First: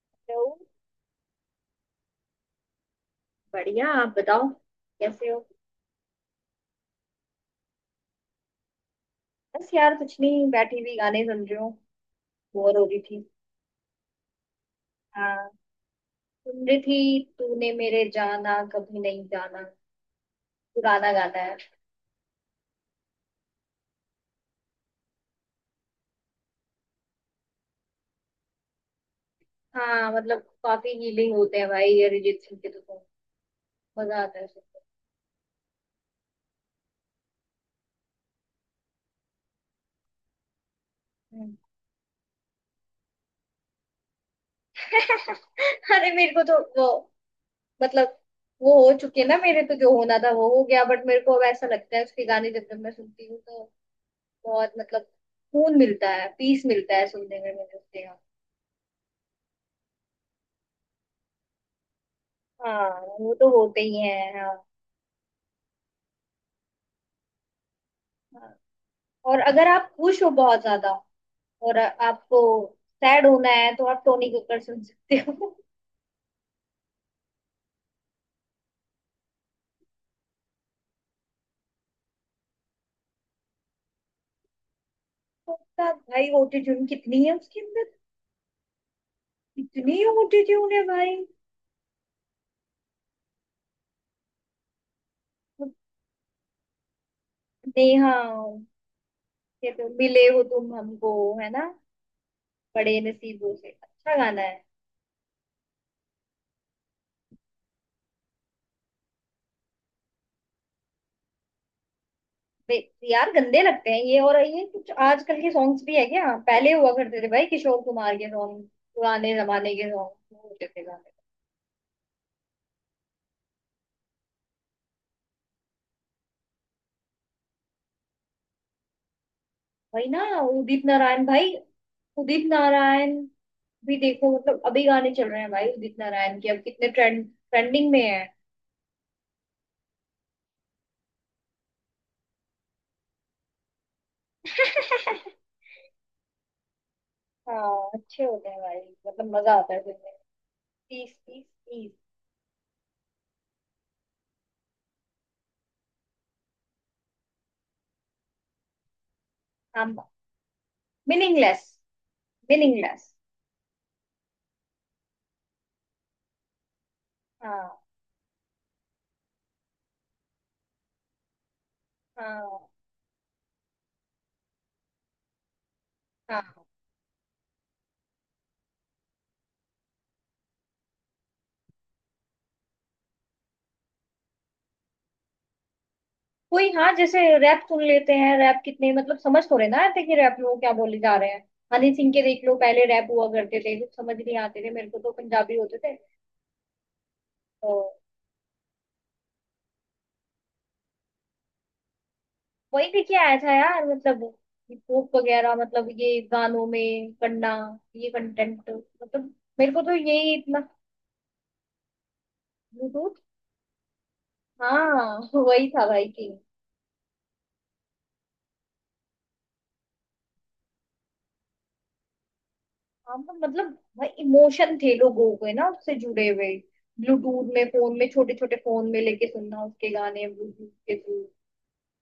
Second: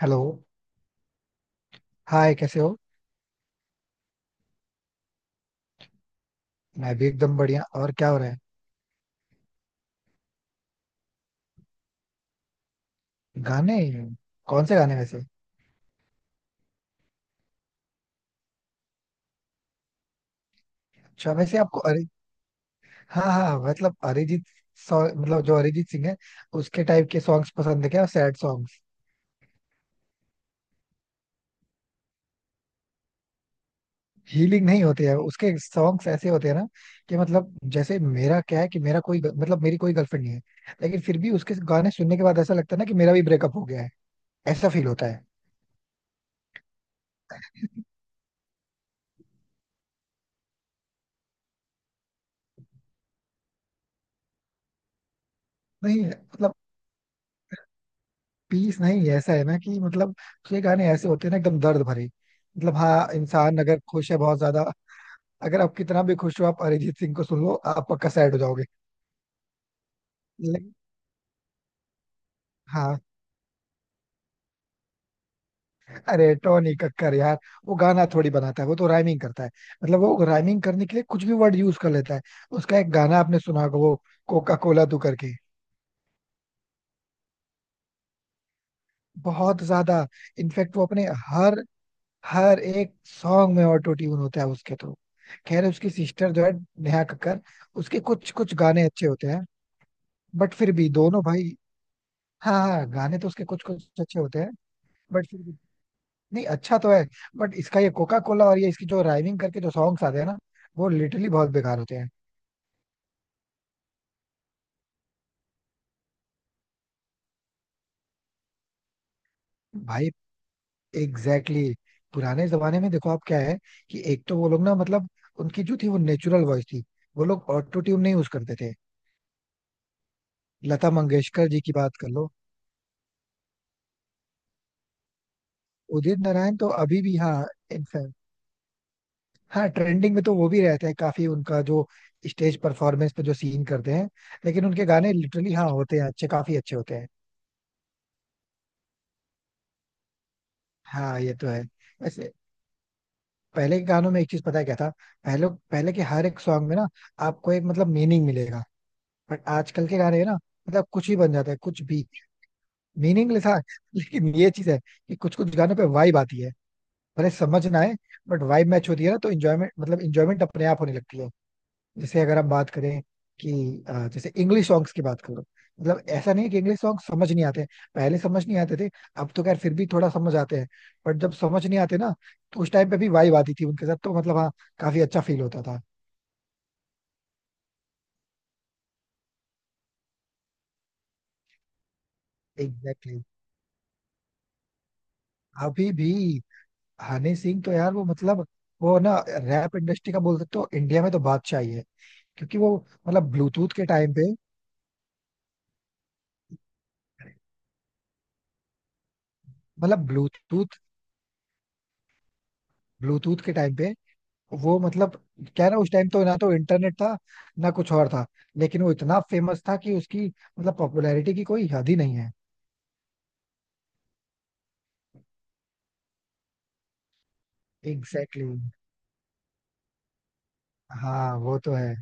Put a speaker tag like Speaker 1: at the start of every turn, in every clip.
Speaker 1: Hello.
Speaker 2: Hello.
Speaker 1: Hi, कैसे हो?
Speaker 2: बढ़िया, आप बताओ, कैसे हो?
Speaker 1: मैं भी एकदम बढ़िया. और क्या हो रहा है?
Speaker 2: बस यार कुछ नहीं, बैठी हुई गाने सुन रही हूँ। बोर हो रही थी।
Speaker 1: गाने? कौन से गाने वैसे?
Speaker 2: हाँ, सुन रही थी तूने मेरे जाना कभी नहीं जाना। पुराना
Speaker 1: अच्छा,
Speaker 2: गाना है।
Speaker 1: वैसे आपको, अरे, हाँ हाँ हाँ, मतलब अरिजीत. मतलब जो अरिजीत सिंह है, उसके टाइप के सॉन्ग्स पसंद है क्या? Sad songs?
Speaker 2: हाँ, मतलब काफी हीलिंग होते हैं भाई अरिजीत सिंह के तो song। मजा आता है
Speaker 1: हीलिंग
Speaker 2: सुनकर।
Speaker 1: नहीं होते हैं उसके सॉन्ग्स. ऐसे होते हैं ना कि मतलब, जैसे मेरा क्या है कि मेरा कोई, मतलब मेरी कोई गर्लफ्रेंड नहीं है, लेकिन फिर भी उसके
Speaker 2: हम्म।
Speaker 1: गाने सुनने के बाद ऐसा लगता है ना कि मेरा भी ब्रेकअप हो गया है. ऐसा फील होता है.
Speaker 2: अरे मेरे को तो वो, मतलब वो हो चुके ना, मेरे तो जो होना था वो हो गया बट मेरे को अब ऐसा लगता है उसके गाने जब जब मैं सुनती हूँ तो बहुत, मतलब सुकून
Speaker 1: नहीं,
Speaker 2: मिलता है,
Speaker 1: मतलब
Speaker 2: पीस मिलता है सुनने में मुझे उसके।
Speaker 1: पीस नहीं, ऐसा है ना कि मतलब ये गाने ऐसे होते हैं ना, एकदम दर्द भरे, मतलब
Speaker 2: हाँ,
Speaker 1: हाँ,
Speaker 2: वो तो
Speaker 1: इंसान
Speaker 2: होते
Speaker 1: अगर
Speaker 2: ही
Speaker 1: खुश है बहुत
Speaker 2: हैं, हाँ।
Speaker 1: ज्यादा, अगर आप कितना भी खुश हो, आप अरिजीत सिंह को सुन लो, आप पक्का सैड हो
Speaker 2: हाँ।
Speaker 1: जाओगे.
Speaker 2: और अगर आप खुश हो बहुत
Speaker 1: लेकिन
Speaker 2: ज्यादा और आपको
Speaker 1: हाँ.
Speaker 2: सैड होना है तो आप टोनी कक्कड़ सुन सकते हो।
Speaker 1: अरे टोनी कक्कर यार, वो गाना थोड़ी बनाता है, वो तो राइमिंग करता है. मतलब वो राइमिंग करने के लिए कुछ भी वर्ड यूज कर लेता है. उसका एक गाना आपने सुना होगा, वो कोका कोला तू करके.
Speaker 2: उसका भाई ऑटोट्यून कितनी है उसके अंदर?
Speaker 1: बहुत
Speaker 2: इतनी
Speaker 1: ज्यादा.
Speaker 2: ऑटोट्यून
Speaker 1: इनफैक्ट
Speaker 2: है
Speaker 1: वो अपने
Speaker 2: भाई?
Speaker 1: हर हर एक सॉन्ग में ऑटो ट्यून होता है उसके तो. खैर, उसकी सिस्टर जो है, नेहा कक्कर, उसके
Speaker 2: नेहा।
Speaker 1: कुछ कुछ गाने अच्छे होते हैं.
Speaker 2: ये तो मिले हो
Speaker 1: बट फिर
Speaker 2: तुम
Speaker 1: भी
Speaker 2: हमको,
Speaker 1: दोनों भाई.
Speaker 2: है ना?
Speaker 1: हाँ हाँ,
Speaker 2: बड़े
Speaker 1: गाने तो उसके
Speaker 2: नसीबों
Speaker 1: कुछ
Speaker 2: से,
Speaker 1: कुछ
Speaker 2: अच्छा
Speaker 1: अच्छे होते
Speaker 2: गाना
Speaker 1: हैं,
Speaker 2: है।
Speaker 1: बट फिर भी. नहीं, अच्छा तो है, बट इसका ये कोका कोला और ये इसकी जो राइमिंग करके जो सॉन्ग्स आते हैं ना, वो लिटरली बहुत बेकार होते हैं.
Speaker 2: यार गंदे लगते हैं ये, और ये कुछ आजकल के सॉन्ग्स भी है क्या? पहले हुआ करते थे भाई किशोर कुमार के सॉन्ग। पुराने जमाने के
Speaker 1: भाई,
Speaker 2: सॉन्ग होते थे, गाने।
Speaker 1: Exactly exactly. पुराने जमाने में देखो, आप क्या है कि एक तो वो लोग, ना मतलब, उनकी जो थी वो नेचुरल वॉइस थी. वो लोग ऑटो ट्यून नहीं यूज करते थे.
Speaker 2: वही ना, उदित
Speaker 1: लता
Speaker 2: नारायण
Speaker 1: मंगेशकर
Speaker 2: भाई।
Speaker 1: जी की बात कर लो.
Speaker 2: उदित नारायण भी देखो, मतलब अभी गाने चल रहे हैं भाई उदित
Speaker 1: उदित
Speaker 2: नारायण के,
Speaker 1: नारायण
Speaker 2: अब
Speaker 1: तो
Speaker 2: कितने
Speaker 1: अभी भी,
Speaker 2: ट्रेंड,
Speaker 1: हाँ.
Speaker 2: ट्रेंडिंग में
Speaker 1: इनफैक्ट,
Speaker 2: है।
Speaker 1: हाँ, ट्रेंडिंग में तो वो भी रहते हैं काफी. उनका जो स्टेज परफॉर्मेंस पे जो सीन करते हैं, लेकिन उनके गाने लिटरली हाँ होते हैं अच्छे, काफी अच्छे होते हैं.
Speaker 2: हाँ, अच्छे होते हैं भाई, मतलब मजा आता है सुनने में। तीस
Speaker 1: हाँ ये
Speaker 2: तीस
Speaker 1: तो है.
Speaker 2: तीस
Speaker 1: वैसे पहले के गानों में एक चीज पता है क्या था, पहले पहले के हर एक सॉन्ग में ना, आपको एक, मतलब मीनिंग मिलेगा. बट आजकल
Speaker 2: हाँ।
Speaker 1: के गाने ना, मतलब कुछ भी बन जाता है,
Speaker 2: मीनिंगलेस।
Speaker 1: कुछ भी.
Speaker 2: मीनिंगलेस।
Speaker 1: मीनिंगलेस था लेकिन ये चीज है कि कुछ कुछ गानों पे वाइब आती है, भले समझ ना
Speaker 2: हाँ,
Speaker 1: आए, बट वाइब मैच होती है ना तो इंजॉयमेंट, मतलब इंजॉयमेंट अपने आप होने लगती है. जैसे अगर आप
Speaker 2: हाँ,
Speaker 1: बात करें कि जैसे इंग्लिश सॉन्ग्स की बात करो, मतलब ऐसा
Speaker 2: हाँ।
Speaker 1: नहीं है कि इंग्लिश सॉन्ग समझ नहीं आते हैं. पहले समझ नहीं आते थे, अब तो खैर फिर भी थोड़ा समझ आते हैं. बट जब समझ नहीं आते ना, तो उस टाइम पे भी वाइब आती थी उनके साथ, तो मतलब हाँ, काफी अच्छा फील होता था.
Speaker 2: कोई, हाँ, जैसे रैप सुन लेते हैं, रैप कितने, मतलब समझ तो रहे ना आते कि रैप लोग क्या बोले जा रहे हैं। हनी सिंह के देख लो, पहले रैप
Speaker 1: एग्जैक्टली exactly.
Speaker 2: हुआ करते थे, कुछ समझ नहीं आते थे मेरे को, तो पंजाबी होते
Speaker 1: अभी
Speaker 2: थे।
Speaker 1: भी हनी सिंह
Speaker 2: तो
Speaker 1: तो यार वो, मतलब वो ना, रैप इंडस्ट्री का बोल सकते हो इंडिया में, तो बादशाह ही है, क्योंकि वो,
Speaker 2: वही लेके
Speaker 1: मतलब
Speaker 2: आया था
Speaker 1: ब्लूटूथ
Speaker 2: यार,
Speaker 1: के टाइम
Speaker 2: मतलब
Speaker 1: पे,
Speaker 2: हिप वगैरह, मतलब ये गानों में करना, ये कंटेंट, मतलब मेरे को तो
Speaker 1: मतलब
Speaker 2: यही इतना।
Speaker 1: Bluetooth
Speaker 2: Bluetooth.
Speaker 1: ब्लूटूथ के टाइम पे वो, मतलब
Speaker 2: हाँ
Speaker 1: क्या
Speaker 2: वही
Speaker 1: है ना,
Speaker 2: था
Speaker 1: उस
Speaker 2: भाई
Speaker 1: टाइम तो
Speaker 2: की।
Speaker 1: ना तो इंटरनेट था, ना कुछ और था, लेकिन वो इतना फेमस था कि उसकी, मतलब पॉपुलैरिटी की कोई हद ही नहीं है.
Speaker 2: हाँ, मतलब भाई, इमोशन थे लोगों के ना उससे जुड़े हुए। ब्लूटूथ में, फोन में, छोटे
Speaker 1: एग्जैक्टली
Speaker 2: छोटे
Speaker 1: exactly.
Speaker 2: फोन में लेके सुनना उसके गाने ब्लूटूथ के थ्रू।
Speaker 1: हाँ वो तो है.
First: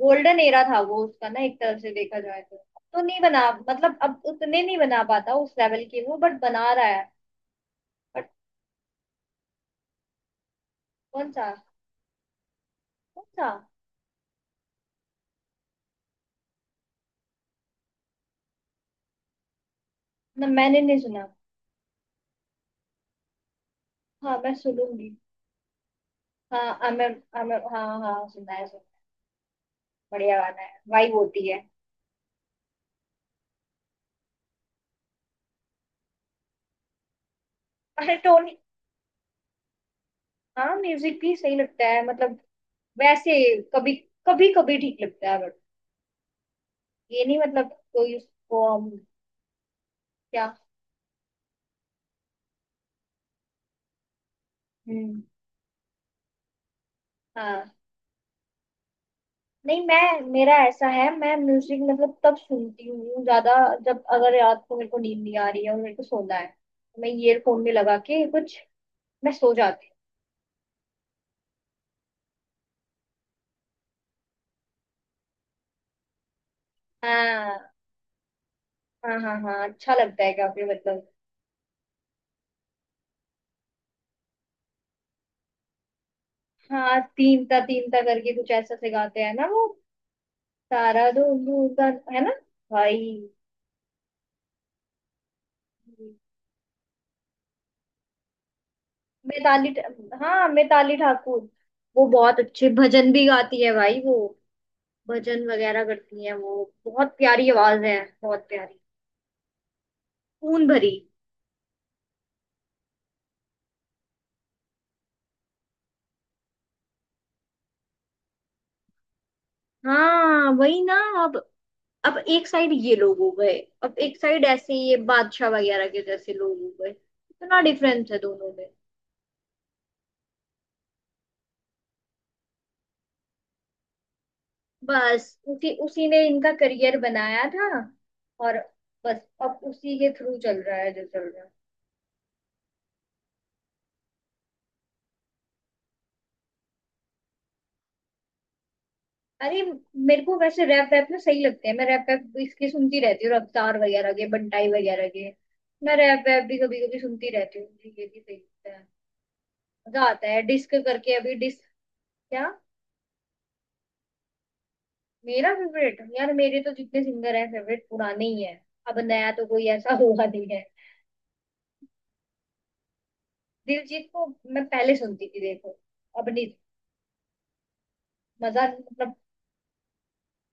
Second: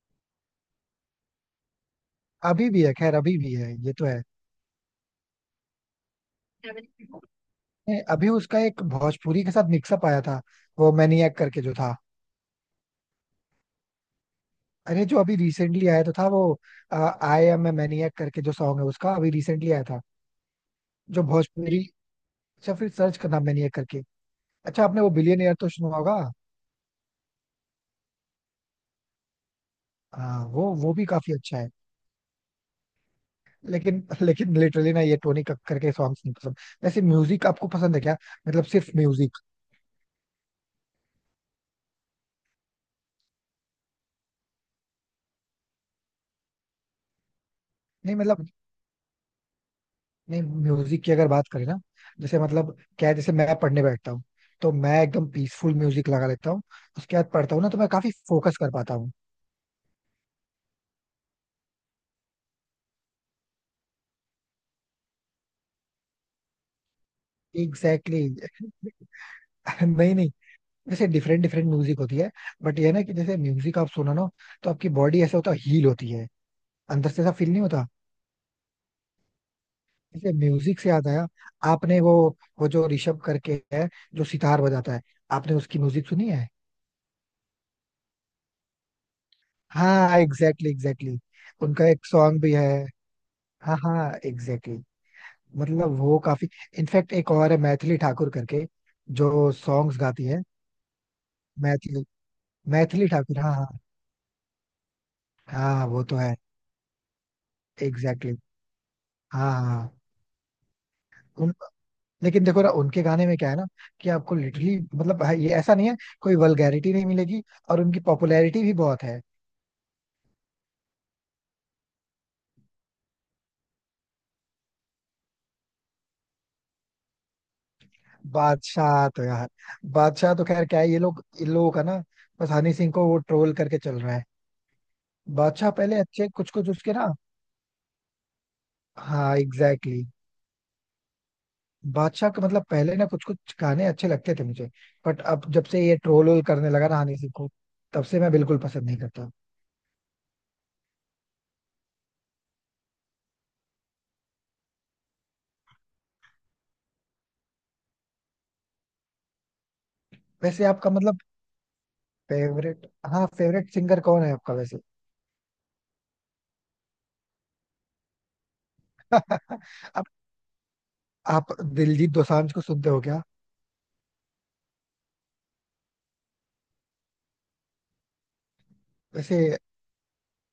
Speaker 2: गोल्डन एरा था वो उसका ना, एक तरह से देखा जाए तो
Speaker 1: अभी
Speaker 2: अब
Speaker 1: भी है,
Speaker 2: तो
Speaker 1: खैर
Speaker 2: नहीं
Speaker 1: अभी
Speaker 2: बना,
Speaker 1: भी है, ये
Speaker 2: मतलब
Speaker 1: तो
Speaker 2: अब
Speaker 1: है.
Speaker 2: उतने नहीं बना पाता उस लेवल के वो, बट बना रहा है।
Speaker 1: नहीं, अभी
Speaker 2: बट।
Speaker 1: उसका एक भोजपुरी के साथ मिक्सअप आया था, वो
Speaker 2: कौन
Speaker 1: मैनिएक
Speaker 2: सा?
Speaker 1: करके जो था.
Speaker 2: कौन सा?
Speaker 1: अरे जो अभी रिसेंटली आया तो था वो, आई एम ए मैनिएक करके जो सॉन्ग है, उसका अभी रिसेंटली आया था,
Speaker 2: ना, मैंने नहीं
Speaker 1: जो
Speaker 2: सुना।
Speaker 1: भोजपुरी. अच्छा फिर सर्च करना, मैनिएक करके.
Speaker 2: हाँ, मैं
Speaker 1: अच्छा आपने वो
Speaker 2: सुनूंगी।
Speaker 1: बिलियनियर तो सुना होगा.
Speaker 2: हाँ, आमिर आमिर, हाँ हाँ, सुना है, सुना है। बढ़िया
Speaker 1: हाँ
Speaker 2: गाना
Speaker 1: वो
Speaker 2: है,
Speaker 1: वो भी
Speaker 2: वाइब
Speaker 1: काफी
Speaker 2: होती
Speaker 1: अच्छा
Speaker 2: है।
Speaker 1: है. लेकिन लेकिन लिटरली ना, ये टोनी कक्कर के सॉन्ग्स नहीं पसंद. वैसे म्यूजिक आपको पसंद है
Speaker 2: अरे
Speaker 1: क्या?
Speaker 2: टोन।
Speaker 1: मतलब सिर्फ म्यूजिक.
Speaker 2: हाँ, म्यूजिक भी सही लगता है, मतलब वैसे कभी कभी कभी ठीक लगता है, बट ये नहीं मतलब, कोई
Speaker 1: नहीं मतलब,
Speaker 2: उसको हम।
Speaker 1: नहीं
Speaker 2: क्या?
Speaker 1: म्यूजिक की अगर बात करें ना, जैसे मतलब क्या है, जैसे मैं पढ़ने बैठता हूँ, तो मैं
Speaker 2: हम्म।
Speaker 1: एकदम पीसफुल म्यूजिक लगा लेता हूँ. उसके बाद पढ़ता हूँ ना
Speaker 2: हाँ,
Speaker 1: तो मैं काफी फोकस कर पाता हूँ.
Speaker 2: नहीं मैं, मेरा ऐसा है, मैं म्यूजिक मतलब तब सुनती हूँ ज्यादा जब अगर रात को मेरे को नींद नहीं आ रही है और मेरे को सोना है तो मैं ईयरफोन में लगा
Speaker 1: एग्जैक्टली
Speaker 2: के
Speaker 1: exactly.
Speaker 2: कुछ, मैं सो जाती
Speaker 1: नहीं नहीं, जैसे डिफरेंट डिफरेंट म्यूजिक होती है, बट ये है ना कि जैसे म्यूजिक आप सुनो ना, तो आपकी बॉडी ऐसा होता है, हील होती है
Speaker 2: हूँ।
Speaker 1: अंदर से, ऐसा फील नहीं
Speaker 2: हाँ
Speaker 1: होता?
Speaker 2: हाँ हाँ हाँ, अच्छा लगता है
Speaker 1: ऐसे
Speaker 2: काफी,
Speaker 1: म्यूजिक से याद
Speaker 2: मतलब।
Speaker 1: आया, आपने वो जो ऋषभ करके है, जो सितार बजाता है, आपने उसकी म्यूजिक सुनी है?
Speaker 2: हाँ। तीन ता करके कुछ ऐसा सिखाते हैं ना वो।
Speaker 1: हाँ एग्जैक्टली
Speaker 2: तारा
Speaker 1: एग्जैक्टली.
Speaker 2: धूम धूम ता,
Speaker 1: उनका एक
Speaker 2: है ना
Speaker 1: सॉन्ग भी है.
Speaker 2: भाई?
Speaker 1: हाँ हाँ एग्जैक्टली exactly. मतलब वो काफी, इनफैक्ट एक और है, मैथिली ठाकुर करके, जो सॉन्ग्स गाती है.
Speaker 2: हाँ, मिताली ठाकुर।
Speaker 1: मैथिली,
Speaker 2: वो बहुत अच्छे
Speaker 1: मैथिली
Speaker 2: भजन भी
Speaker 1: ठाकुर, हाँ
Speaker 2: गाती
Speaker 1: हाँ.
Speaker 2: है भाई वो। भजन वगैरह
Speaker 1: हाँ वो तो
Speaker 2: करती
Speaker 1: है,
Speaker 2: है, वो बहुत प्यारी आवाज है।
Speaker 1: Exactly exactly.
Speaker 2: बहुत प्यारी।
Speaker 1: हाँ हाँ हाँ.
Speaker 2: खून भरी।
Speaker 1: उन, लेकिन देखो ना उनके गाने में क्या है ना कि आपको लिटरली, मतलब हाँ, ये ऐसा नहीं है, कोई वल्गैरिटी नहीं मिलेगी, और उनकी पॉपुलैरिटी भी बहुत है.
Speaker 2: हाँ, वही ना। अब अब एक साइड ये लोग हो गए, अब एक साइड ऐसे ये बादशाह वगैरह के जैसे लोग हो गए, इतना डिफरेंस है दोनों।
Speaker 1: बादशाह तो यार, बादशाह तो खैर क्या है, ये लोग इन लोगों का ना, बस हनी सिंह को वो ट्रोल करके चल रहा है.
Speaker 2: बस
Speaker 1: बादशाह
Speaker 2: उसी
Speaker 1: पहले
Speaker 2: उसी ने
Speaker 1: अच्छे कुछ
Speaker 2: इनका
Speaker 1: कुछ उसके
Speaker 2: करियर
Speaker 1: ना.
Speaker 2: बनाया था। और बस
Speaker 1: हाँ
Speaker 2: अब
Speaker 1: एग्जैक्टली
Speaker 2: उसी के
Speaker 1: exactly.
Speaker 2: थ्रू चल रहा है जो चल रहा है।
Speaker 1: बादशाह का मतलब पहले ना कुछ कुछ गाने अच्छे लगते थे मुझे, बट अब जब से ये ट्रोल वोल करने लगा ना हनी सिंह को, तब से मैं बिल्कुल पसंद नहीं करता.
Speaker 2: अरे, मेरे को वैसे रैप वैप ना सही लगते हैं, मैं रैप वैप इसके सुनती रहती हूँ, रफ्तार वगैरह के, बंटाई वगैरह के। मैं रैप वैप भी कभी कभी सुनती रहती हूँ, मुझे ये भी सही लगता है। मजा आता है
Speaker 1: वैसे
Speaker 2: डिस्क
Speaker 1: आपका
Speaker 2: करके,
Speaker 1: मतलब
Speaker 2: अभी डिस्क। क्या?
Speaker 1: फेवरेट, हाँ फेवरेट सिंगर कौन है आपका वैसे?
Speaker 2: मेरा फेवरेट यार, मेरे तो जितने सिंगर हैं फेवरेट पुराने ही हैं। अब नया तो कोई ऐसा
Speaker 1: आप
Speaker 2: हुआ नहीं है।
Speaker 1: आप दिलजीत दोसांझ को सुनते हो क्या?
Speaker 2: दिलजीत को मैं पहले सुनती थी, देखो। अब नहीं। मजा मतलब।
Speaker 1: वैसे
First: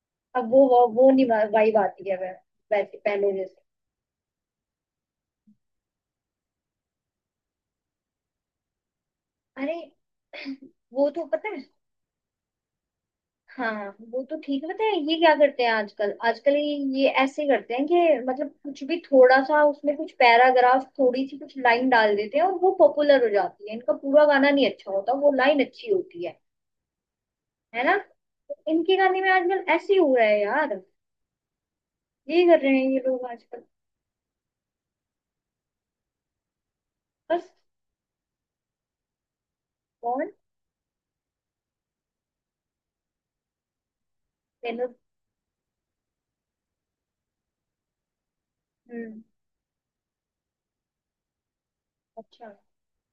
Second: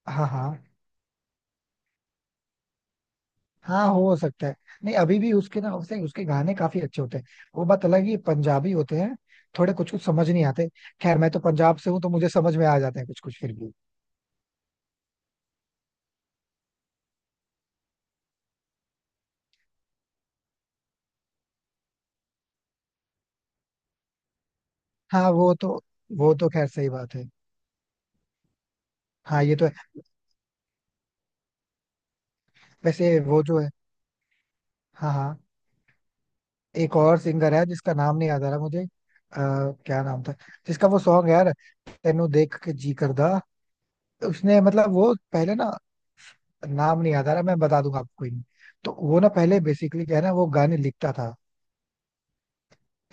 Speaker 1: हाँ
Speaker 2: अब
Speaker 1: हाँ,
Speaker 2: वो, वो नहीं। वाइब आती है। वैसे पहले जैसे।
Speaker 1: हाँ हो सकता है. नहीं अभी भी उसके ना, उसके उसके गाने काफी अच्छे होते हैं. वो बात अलग ही पंजाबी होते हैं, थोड़े
Speaker 2: अरे,
Speaker 1: कुछ कुछ समझ नहीं आते.
Speaker 2: वो
Speaker 1: खैर,
Speaker 2: तो
Speaker 1: मैं तो
Speaker 2: पता है।
Speaker 1: पंजाब से हूँ तो मुझे समझ में आ जाते हैं कुछ कुछ फिर भी.
Speaker 2: हाँ, वो तो ठीक है, पता है। ये क्या करते हैं आजकल, आजकल ये ऐसे करते हैं कि मतलब कुछ भी, थोड़ा सा उसमें कुछ पैराग्राफ, थोड़ी सी कुछ लाइन डाल देते हैं और वो पॉपुलर हो जाती है। इनका पूरा गाना नहीं अच्छा होता,
Speaker 1: हाँ
Speaker 2: वो
Speaker 1: वो
Speaker 2: लाइन
Speaker 1: तो,
Speaker 2: अच्छी होती
Speaker 1: वो
Speaker 2: है।
Speaker 1: तो खैर सही बात है.
Speaker 2: है ना? तो इनके गाने में
Speaker 1: हाँ ये
Speaker 2: आजकल
Speaker 1: तो है.
Speaker 2: ऐसे ही हो रहा है यार। यही कर रहे हैं ये
Speaker 1: वैसे
Speaker 2: लोग
Speaker 1: वो जो
Speaker 2: आजकल।
Speaker 1: है, हाँ हाँ, एक और
Speaker 2: बस।
Speaker 1: सिंगर है जिसका नाम नहीं याद आ रहा मुझे, क्या नाम
Speaker 2: कौन?
Speaker 1: था, जिसका वो सॉन्ग है यार, तेनू देख के जी करदा. उसने,
Speaker 2: मेनू।
Speaker 1: मतलब वो पहले ना, नाम नहीं याद आ रहा, मैं बता दूंगा आपको, कोई नहीं. तो वो
Speaker 2: हम्म।
Speaker 1: ना पहले बेसिकली क्या है ना, वो गाने लिखता था.
Speaker 2: अच्छा।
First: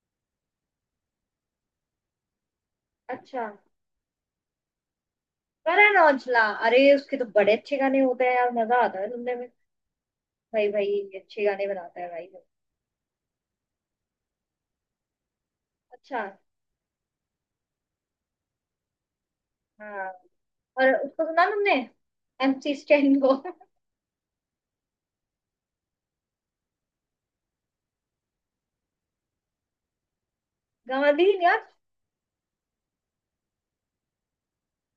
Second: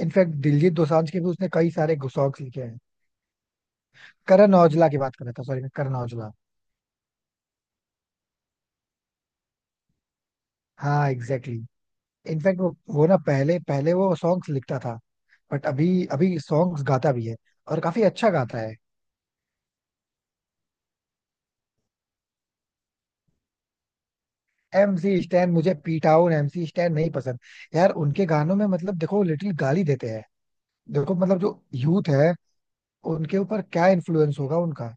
Speaker 1: इनफैक्ट दिलजीत दोसांझ के भी उसने कई सारे सॉन्ग्स लिखे हैं.
Speaker 2: अच्छा।
Speaker 1: करण औजला की बात कर रहा था, सॉरी, मैं करण
Speaker 2: करण
Speaker 1: औजला.
Speaker 2: औजला। अरे उसके तो बड़े अच्छे गाने होते हैं यार, मजा आता है सुनने में। भाई भाई
Speaker 1: हाँ
Speaker 2: ये अच्छे
Speaker 1: एग्जैक्टली
Speaker 2: गाने
Speaker 1: exactly.
Speaker 2: बनाता है भाई वो।
Speaker 1: इनफैक्ट वो ना पहले, पहले वो सॉन्ग्स लिखता था, बट अभी,
Speaker 2: अच्छा।
Speaker 1: अभी सॉन्ग्स गाता भी है, और काफी अच्छा गाता है.
Speaker 2: हाँ। और उसको सुना तुमने, एमसी स्टैन को?
Speaker 1: एमसी स्टैन, मुझे पीटाउन एमसी स्टैन नहीं पसंद. यार उनके गानों में मतलब देखो, लिटिल गाली देते हैं, देखो
Speaker 2: गाने ही
Speaker 1: मतलब जो
Speaker 2: यार।
Speaker 1: यूथ है, उनके ऊपर क्या इन्फ्लुएंस होगा उनका,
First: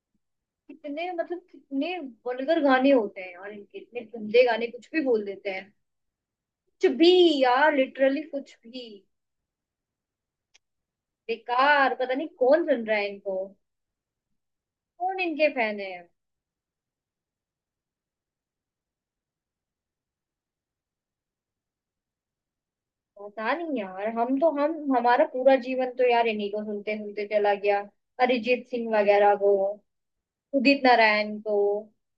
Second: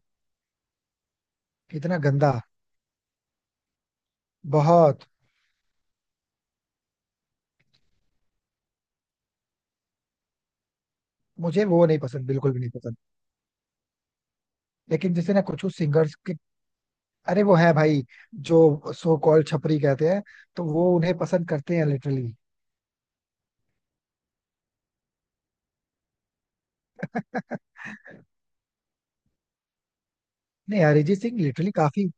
Speaker 2: कितने, मतलब
Speaker 1: कितना
Speaker 2: कितने
Speaker 1: गंदा,
Speaker 2: वल्गर गाने होते हैं, और इनके इतने गंदे गाने, कुछ भी
Speaker 1: बहुत.
Speaker 2: बोल देते हैं, कुछ भी। यार लिटरली कुछ भी।
Speaker 1: मुझे वो
Speaker 2: बेकार,
Speaker 1: नहीं
Speaker 2: पता
Speaker 1: पसंद,
Speaker 2: नहीं
Speaker 1: बिल्कुल भी
Speaker 2: कौन
Speaker 1: नहीं
Speaker 2: सुन रहा
Speaker 1: पसंद.
Speaker 2: है इनको।
Speaker 1: लेकिन
Speaker 2: कौन
Speaker 1: जैसे ना
Speaker 2: इनके
Speaker 1: कुछ कुछ
Speaker 2: फैन है?
Speaker 1: सिंगर्स, अरे वो है भाई, जो सो कॉल्ड छपरी कहते हैं, तो वो उन्हें पसंद करते हैं लिटरली.
Speaker 2: पता नहीं यार, हम हमारा पूरा जीवन तो यार इन्हीं को सुनते सुनते चला गया। अरिजीत सिंह वगैरह को, उदित
Speaker 1: नहीं अरिजीत
Speaker 2: नारायण
Speaker 1: सिंह
Speaker 2: को।
Speaker 1: लिटरली काफी,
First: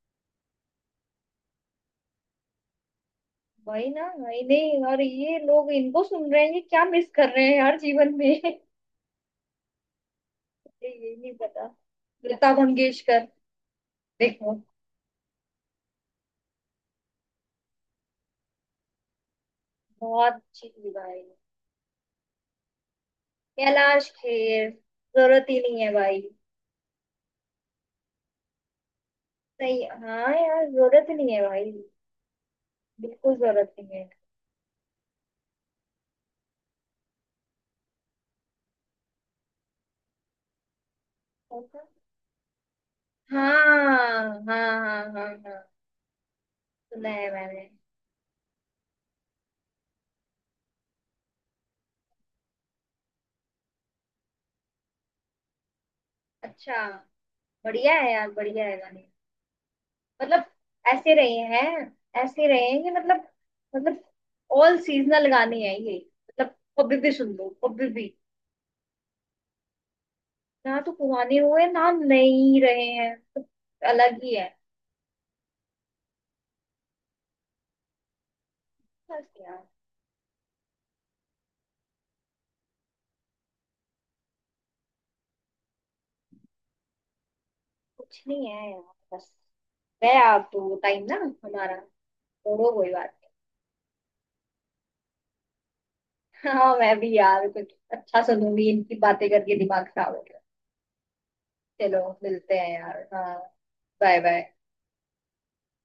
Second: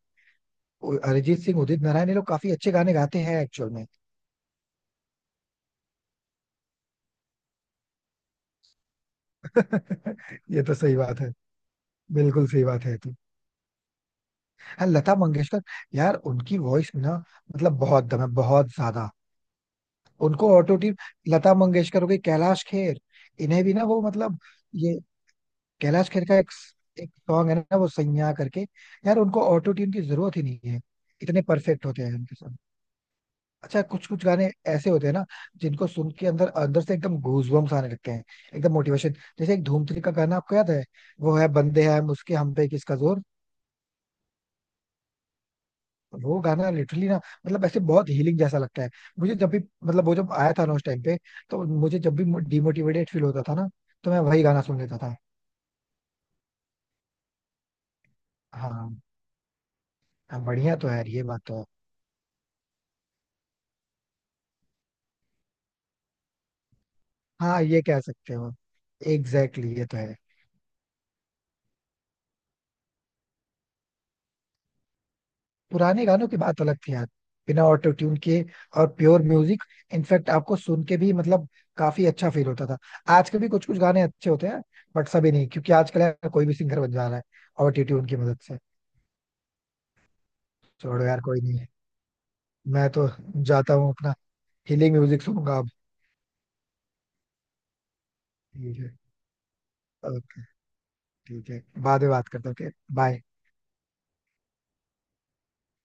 Speaker 1: अरिजीत सिंह, उदित नारायण, ये लोग काफी अच्छे गाने गाते हैं एक्चुअल में.
Speaker 2: वही ना, वही नहीं और ये लोग इनको सुन रहे हैं, ये क्या मिस कर रहे हैं हर जीवन में। मुझे
Speaker 1: ये तो सही
Speaker 2: ये
Speaker 1: बात
Speaker 2: नहीं
Speaker 1: है,
Speaker 2: पता।
Speaker 1: बिल्कुल
Speaker 2: लता
Speaker 1: सही बात है तो.
Speaker 2: मंगेशकर, देखो,
Speaker 1: हाँ लता मंगेशकर, यार उनकी वॉइस में ना, मतलब बहुत दम है, बहुत ज्यादा.
Speaker 2: बहुत
Speaker 1: उनको
Speaker 2: अच्छी
Speaker 1: ऑटो
Speaker 2: थी
Speaker 1: ट्यून,
Speaker 2: भाई।
Speaker 1: लता मंगेशकर हो गई, कैलाश खेर, इन्हें भी ना वो
Speaker 2: कैलाश
Speaker 1: मतलब,
Speaker 2: खेर,
Speaker 1: ये
Speaker 2: जरूरत ही नहीं है
Speaker 1: कैलाश
Speaker 2: भाई।
Speaker 1: खेर का एक, एक सॉन्ग है ना, वो सैयां करके, यार उनको ऑटो
Speaker 2: सही,
Speaker 1: ट्यून की
Speaker 2: हाँ
Speaker 1: जरूरत ही नहीं
Speaker 2: यार,
Speaker 1: है.
Speaker 2: जरूरत ही नहीं
Speaker 1: इतने
Speaker 2: है भाई।
Speaker 1: परफेक्ट होते हैं उनके सॉन्ग.
Speaker 2: बिल्कुल जरूरत
Speaker 1: अच्छा
Speaker 2: नहीं
Speaker 1: कुछ
Speaker 2: है।
Speaker 1: कुछ गाने ऐसे होते हैं ना, जिनको सुन के अंदर, अंदर से एकदम गूजबम्स आने लगते हैं, एकदम मोटिवेशन. जैसे एक धूम 3 का गाना आपको याद है, वो है
Speaker 2: कौन सा?
Speaker 1: बंदे हैं हम उसके हम पे किसका जोर.
Speaker 2: हाँ हाँ हाँ हाँ हाँ,
Speaker 1: वो गाना
Speaker 2: सुना
Speaker 1: लिटरली ना,
Speaker 2: है
Speaker 1: मतलब
Speaker 2: मैंने।
Speaker 1: ऐसे बहुत हीलिंग जैसा लगता है. मुझे जब भी, मतलब वो जब आया था ना उस टाइम पे, तो मुझे जब भी डिमोटिवेटेड फील होता था ना, तो मैं वही गाना सुन लेता था.
Speaker 2: अच्छा, बढ़िया है यार, बढ़िया है
Speaker 1: हाँ.
Speaker 2: गाने,
Speaker 1: हाँ,
Speaker 2: मतलब।
Speaker 1: बढ़िया तो है यार,
Speaker 2: ऐसे
Speaker 1: ये
Speaker 2: रहे
Speaker 1: बात तो है.
Speaker 2: हैं, ऐसे रहे हैं कि मतलब मतलब ऑल सीजनल गाने हैं ये, मतलब कभी भी सुन लो
Speaker 1: हाँ ये
Speaker 2: कभी
Speaker 1: कह
Speaker 2: भी।
Speaker 1: सकते हो, एग्जैक्टली exactly, ये तो है.
Speaker 2: ना तो पुराने हुए, ना नहीं रहे हैं तो, अलग ही है।
Speaker 1: पुराने गानों की बात अलग थी यार, बिना ऑटो ट्यून के, और प्योर
Speaker 2: बस
Speaker 1: म्यूजिक.
Speaker 2: यार
Speaker 1: इनफैक्ट आपको सुन के भी मतलब, काफी अच्छा फील होता था. आजकल भी कुछ कुछ गाने अच्छे होते हैं, बट सभी नहीं, क्योंकि आजकल यार कोई भी सिंगर बन जा रहा है, ऑटो ट्यून की
Speaker 2: कुछ
Speaker 1: मदद
Speaker 2: नहीं
Speaker 1: से.
Speaker 2: है यार। बस, गया आप तो वो टाइम
Speaker 1: छोड़ो
Speaker 2: ना,
Speaker 1: यार कोई नहीं है.
Speaker 2: हमारा। छोड़ो,
Speaker 1: मैं
Speaker 2: कोई
Speaker 1: तो
Speaker 2: बात
Speaker 1: जाता हूँ, अपना हीलिंग म्यूजिक सुनूंगा अब.
Speaker 2: नहीं। हाँ, मैं भी यार कुछ अच्छा सुनूंगी,
Speaker 1: ठीक है.
Speaker 2: इनकी बातें करके दिमाग खराब हो गया।
Speaker 1: ओके. ठीक है,
Speaker 2: चलो
Speaker 1: बाद में बात
Speaker 2: मिलते
Speaker 1: करते
Speaker 2: हैं
Speaker 1: हैं,
Speaker 2: यार,
Speaker 1: बाय.
Speaker 2: हाँ। Bye bye.